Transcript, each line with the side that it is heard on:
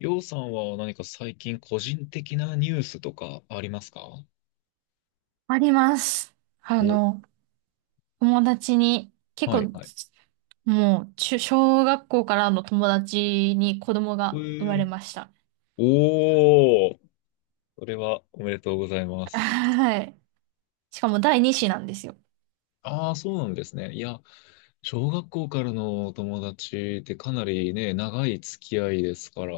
left: りょうさんは何か最近個人的なニュースとかありますか？
right: あります。あ
left: お、
right: の、友達に、結
left: はい
right: 構、
left: はい。
right: 中小学校からの友達に子供
left: え
right: が生まれ
left: ー、
right: ました。
left: おー、それはおめでとうございま す。
right: はい。しかも第二子なんですよ。
left: ああ、そうなんですね。いや、小学校からのお友達ってかなりね、長い付き合いですから、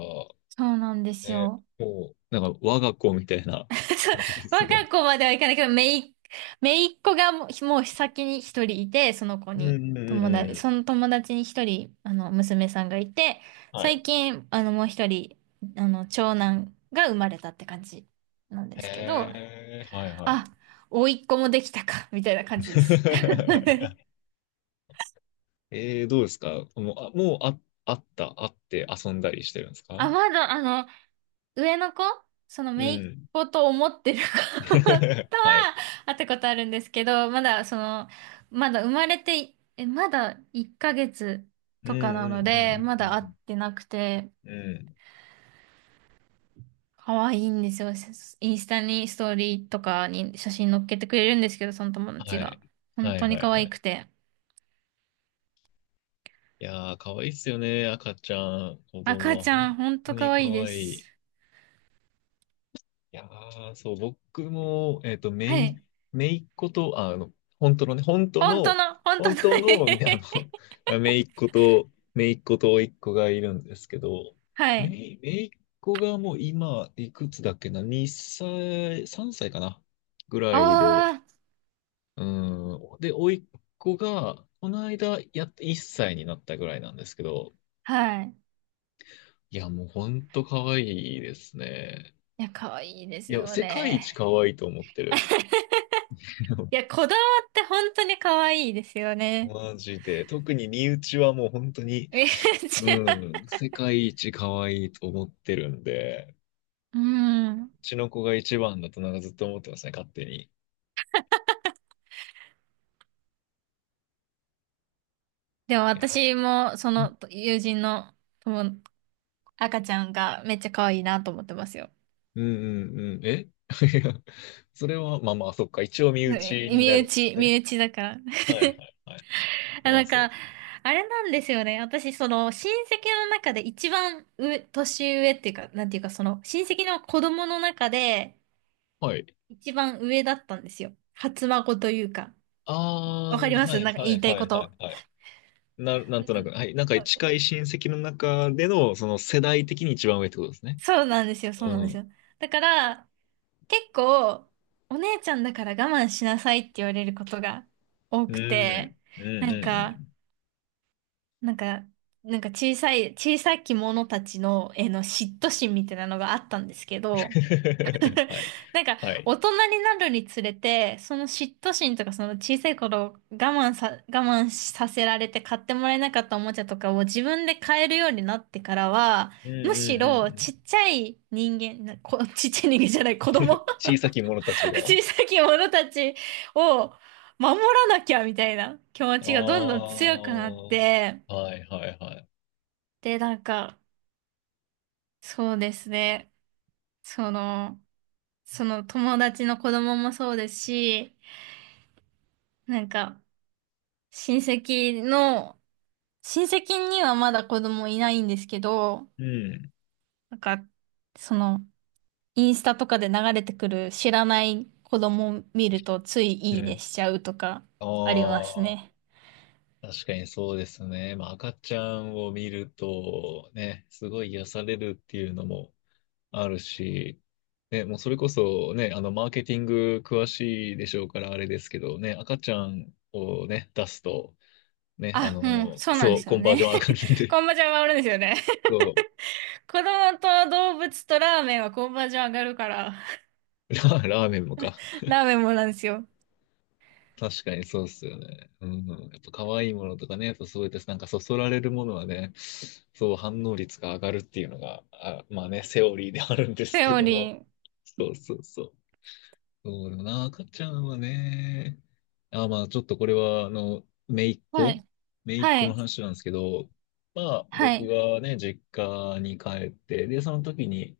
right: そうなんです
left: ね、
right: よ。
left: もう、なんか我が子みたいな 感じです
right: 若
left: ね。
right: い子まではいかないけど、めいっ子がもう先に一人いて、その子
left: う
right: に、
left: んうんうんう
right: そ
left: ん。
right: の友達に一人、娘さんがいて、
left: はい。
right: 最近、もう一人、長男が生まれたって感じなんですけど、
left: へえ、はいはい。
right: あ、甥っ子もできたか、みたいな感じです。
left: どうですかもう、あ、もうあ、あった、あって遊んだりしてるんですか？
right: あ、まだ、上の子、その
left: う
right: 姪っ
left: ん。
right: 子と思ってる子 とは
left: はい。
right: 会ったことあるんですけど、まだ、まだ生まれて、まだ1ヶ月
left: うん
right: とかな
left: う
right: の
left: んうんう
right: で、
left: ん
right: ま
left: う
right: だ会っ
left: ん
right: てなくて、
left: うん。うん。
right: 可愛いんですよ。インスタにストーリーとかに写真載っけてくれるんですけど、その友達
left: は
right: が。
left: い。
right: 本
left: は
right: 当
left: い
right: に
left: は
right: 可
left: いは
right: 愛
left: い。
right: くて。
left: いやー、可愛いっすよね、赤ちゃん。子供
right: 赤ち
left: は
right: ゃん、
left: 本
right: 本当
left: 当
right: 可
left: に可
right: 愛いで
left: 愛
right: す。
left: い。いやー、そう、僕も、
right: はい。
left: めいっ子と、本当のね、
right: 本当の、本当
left: 本
right: の
left: 当の、めいっ子と甥っ子がいるんですけど、
right: はい。
left: めいっ子がもう今、いくつだっけな、2歳、3歳かな、ぐらいで、
right: あ
left: うん、で、甥っ子が、この間、やっと1歳になったぐらいなんですけど、
right: あ、はい。
left: いや、もう本当可愛いですね。
right: いや、可愛いで
left: い
right: す
left: や、
right: よ
left: 世界一
right: ね。
left: 可愛いと思ってる。
right: い や、こだわって本当に可愛いですよね。
left: マジで。特に身内はもう本当に、
right: めっちゃ
left: うん、世界一可愛いと思ってるんで、
right: う
left: う
right: ん。
left: ちの子が一番だとなんかずっと思ってますね、勝手に。い
right: でも
left: や、
right: 私も、そ
left: うん
right: の友人の友赤ちゃんがめっちゃ可愛いなと思ってますよ。
left: うんうん。え いや、それは、そっか。一応身
right: う
left: 内
right: ん
left: に
right: 身
left: なるんです
right: 内、身
left: ね。
right: 内だから。
left: はいは いはい。
right: あ、
left: ま
right: な
left: あ
right: ん
left: そ
right: か、
left: う。
right: あれなんですよね。親戚の中で一番上、年上っていうか、なんていうか、親戚の子供の中で、
left: はい。
right: 一番上だったんですよ。初孫というか。
left: あ
right: わか
left: ー、
right: りま
left: は
right: す
left: い
right: なんか
left: は
right: 言い
left: い
right: たい
left: は
right: こ
left: いはい
right: と。
left: はい。な
right: う
left: んとな
right: ん
left: く、はい。なんか近い親戚の中での、その世代的に一番上ってことですね。
right: そうなんですよ、そう
left: う
right: なんですよ。
left: ん。
right: だから、結構、お姉ちゃんだから我慢しなさいって言われることが多
left: う
right: く
left: ん。
right: て、
left: うんうん
right: なん
left: う
right: か、
left: ん。
right: なんか、なんか小さい、小さき者たちの、えの嫉妬心みたいなのがあったんですけど、
left: はい。
right: なんか、
left: はい。
right: 大人になるにつれて、その嫉妬心とか、その小さい頃我慢させられて買ってもらえなかったおもちゃとかを自分で買えるようになってからは、
left: うんう
right: むし
left: んう
right: ろ
left: んうん
right: ちっちゃい人間、なこ、ちっちゃい人間じゃない、子供
left: 小さき者たち が。あ
right: 小さき者たちを守らなきゃみたいな気持ちがどんどん強くなって、
left: あはいはいはい。
right: で、なんか、そうですね、その、その友達の子供もそうですし、なんか、親戚の、親戚にはまだ子供いないんですけど、
left: うん。
right: なんか、その、インスタとかで流れてくる知らない子供を見るとつい
left: う
right: いいね
left: ん。
right: しちゃうとかあります
left: あ
right: ね。
left: あ、確かにそうですね。まあ、赤ちゃんを見ると、ね、すごい癒されるっていうのもあるし、ね、もうそれこそね、マーケティング詳しいでしょうからあれですけどね、赤ちゃんをね、出すと、ね、
right: あ、うん、そうなんで
left: そう、
right: す
left: コ
right: よ
left: ンバージ
right: ね。
left: ョン上がるん で、
right: コンバージョン上がるんですよね。
left: そう、
right: 子供と動物とラーメンはコンバージョン上がるから、
left: ラーメンもか。
right: ラーメンもなんですよ。
left: 確かにそうっすよね。うんうん。やっぱ可愛いものとかね、やっぱそうやってなんかそそられるものはね、そう反応率が上がるっていうのが、あ、まあね、セオリーであるんです
right: セ
left: け
right: オ
left: ど
right: リ
left: も。
right: ー。
left: そうそうそう。そうだな、赤ちゃんはね、あ、まあちょっとこれは、
right: はい。
left: 姪っ
right: は
left: 子の
right: い。
left: 話なんですけど、まあ
right: は
left: 僕
right: い。
left: がね、実家に帰って、で、その時に、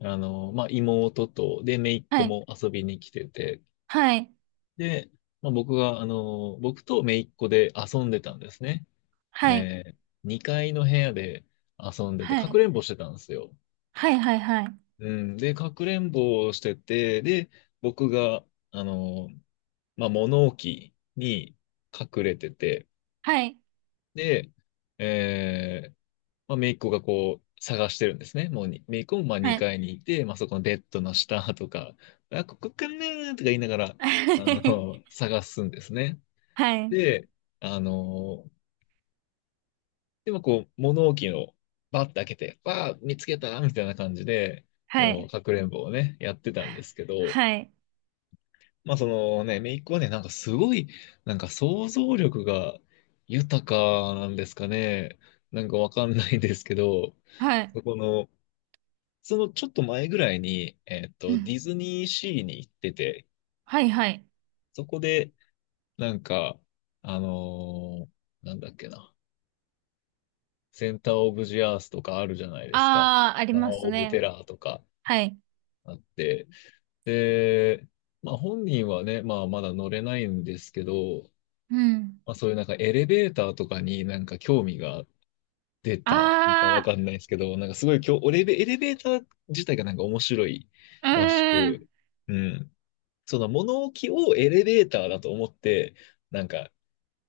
left: まあ妹と、で、姪っ子
right: はい。
left: も遊びに来てて、
right: はい。
left: で、まあ、僕が、僕と姪っ子で遊んでたんですね。
right: はい。
left: え2階の部屋で遊んでて、
right: は
left: かく
right: い。
left: れんぼしてたんですよ。
right: はい。はい。はい。
left: うん。で、かくれんぼをしてて、で、僕が、あの、まあ、物置に隠れてて、
right: はい。はい。
left: で、えー、まあ、姪っ子がこう、探してるんですね。もうに、姪っ子もまあ
right: はい。
left: 2階にいて、まあ、そこのベッドの下とか、あ、ここかなーとか言いながら、探すんですね。
right: はい。
left: で、あのーでもこう、物置をバッて開けて、わあ、見つけたみたいな感じで、
right: は
left: こう、
right: い。
left: かくれんぼをね、やってたんですけど、
right: はい。
left: まあそのね、姪っ子はね、なんかすごい、なんか想像力が豊かなんですかね。なんかわかんないですけど、
right: はい。
left: そこの、そのちょっと前ぐらいに、
right: う
left: デ
right: ん。
left: ィズニーシーに行ってて、
right: はい。はい。
left: そこで、なんか、あのーなんだっけな。センターオブジアースとかあるじゃないですか。
right: ああ、あり
left: タワー
right: ます
left: オブテ
right: ね。
left: ラーとか
right: はい。
left: あって。で、まあ本人はね、まあまだ乗れないんですけど、
right: うん。
left: まあそういうなんかエレベーターとかになんか興味が出たのかわ
right: あ
left: かんないですけど、なんかすごい今日、エレベーター自体がなんか面白い
right: あ、う
left: らし
right: ーん。
left: く、うん。その物置をエレベーターだと思って、なんか、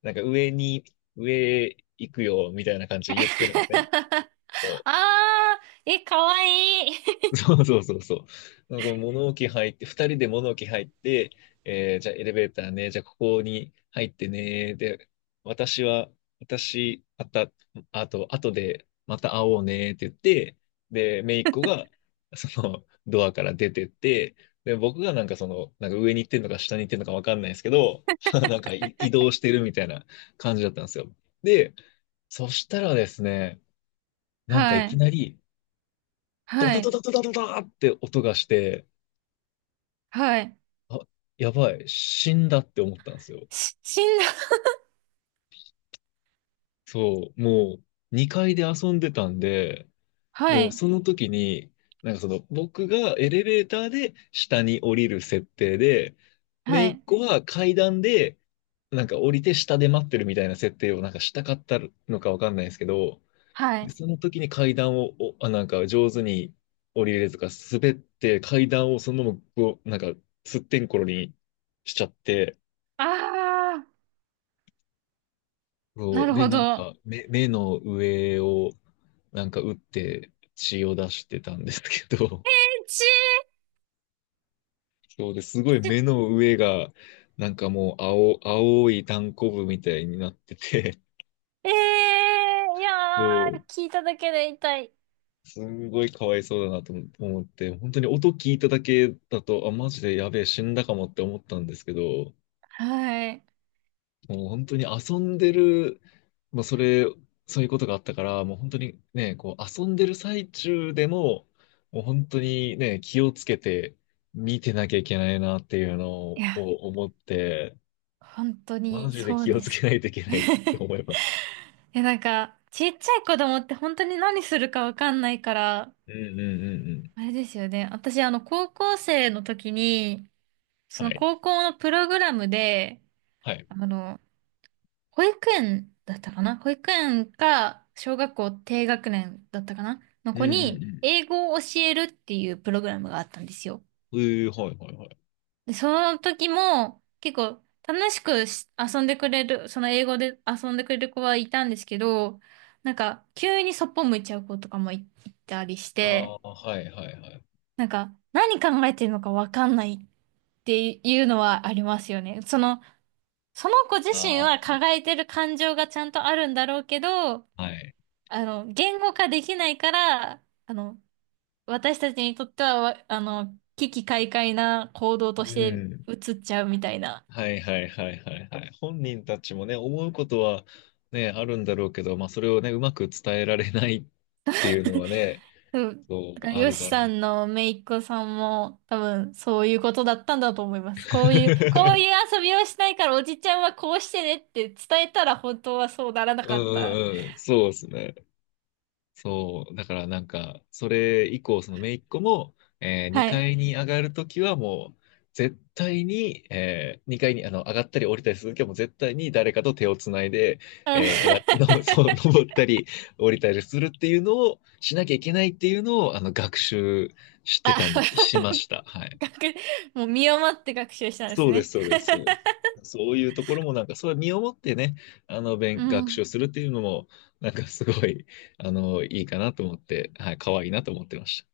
left: なんか上に、上行くよみたいな感じで言ってるんですね。そ
right: あ
left: う
right: あ、え、かわい い。
left: そうそうそうそう。なんかこう物置入って、二人で物置入って、えーじゃあエレベーターね、じゃあここに入ってね、で、私は、私、あた、あと、あとでまた会おうねって言って、で、姪っ子が、その、ドアから出てって、で、僕がなんかその、なんか上に行ってんのか下に行ってんのかわかんないですけど、なんかい移動してるみたいな感じだったんですよ。で、そしたらですね、なんかい
right: は
left: き
right: い。
left: なり、ド
right: は
left: タド
right: い。
left: タドタドタって音がして、
right: はい。
left: あ、やばい、死んだって思ったんですよ。
right: し、死んだ。
left: そう、もう2階で遊んでたんで、
right: は
left: もう
right: い。
left: その時に、なんかその僕がエレベーターで下に降りる設定で、
right: は
left: 姪っ
right: い。
left: 子は階段でなんか降りて下で待ってるみたいな設定をなんかしたかったのかわかんないですけど、
right: は
left: で、
right: い。
left: その時に階段を、なんか上手に降りれるとか、滑って階段をそのままこう、なんか、すってんころにしちゃって、
right: ああ、な
left: こう、
right: る
left: で、
right: ほど。
left: 目の上を、なんか打って血を出してたんですけど、
right: ち
left: そうですごい目の上が、なんかもう青、青いタンコブみたいになってて、
right: ええー、いや
left: そう、
right: ー、聞いただけで痛い。
left: すんごいかわいそうだなと思って、本当に音聞いただけだと、あ、マジでやべえ、死んだかもって思ったんですけど、
right: はい。
left: もう本当に遊んでる、まあ、それ、そういうことがあったから、もう本当にね、こう遊んでる最中でも、もう本当にね、気をつけて見てなきゃいけないなっていうの
right: い
left: を
right: や
left: 思って、
right: 本当
left: マ
right: に
left: ジで
right: そう
left: 気を
right: で
left: つ
right: す
left: けな
right: ね。
left: いといけないって思いました。
right: え、なんか、ちっちゃい子供って本当に何するかわかんないから、
left: うんうんうんうん。
right: あれですよね。高校生の時に、そ
left: は
right: の
left: い。
right: 高校のプログラムで、
left: はい。
right: あの、保育園だったかな保育園か、小学校低学年だったかなの
left: うん
right: 子
left: うんう
right: に、
left: ん。
right: 英語を教えるっていうプログラムがあったんですよ。
left: うー、はいはいはい。
right: で、その時も結構楽しくし遊んでくれる、その英語で遊んでくれる子はいたんですけど、なんか急にそっぽ向いちゃう子とかもい、いたりし
left: あ
right: て、
left: あ、はいはいはい。
right: なんか何考えてるのかわかんないっていうのはありますよね。その子自身は
left: あ
right: 抱えてる感情がちゃんとあるんだろうけど、
left: あ、はい。
right: 言語化できないから、私たちにとってはわ、危機快快な行動と
left: う
right: して
left: ん。
right: 映っちゃうみたいな。
left: はいはいはいはいはい。本人たちもね、思うことはね、あるんだろうけど、まあそれをね、うまく伝えられないっていうのはね、
right: うん。
left: そ
right: だ
left: う、
right: から、
left: あ
right: ヨ
left: る
right: シ
left: だろ
right: さ
left: う。
right: んの姪っ子さんも、多分、そういうことだったんだと思います。こういう、こういう 遊びをしないから、おじちゃんはこうしてねって伝えたら、本当はそうならな
left: う
right: かった。
left: んうんうん、そうですね。そう、だからなんか、それ以降、その姪っ子も、
right: は
left: 2
right: い。
left: 階に上がるときはもう、絶対に、2階に上がったり降りたりするときはもう絶対に誰かと手をつないで、
right: うん
left: えー、上がっ、の、そう、登ったり降りたりするっていうのをしなきゃいけないっていうのを、あの、学習して
right: あ、
left: たみ、し ました。はい。
right: 学もう身をもって学習したんです
left: そうで
right: ね。
left: す、そうです、そうです。そういうところもなんか、それ身をもってね、
right: う
left: 学習
right: ん。
left: するっていうのも、なんかすごい、いいかなと思って、はい、可愛いなと思ってました。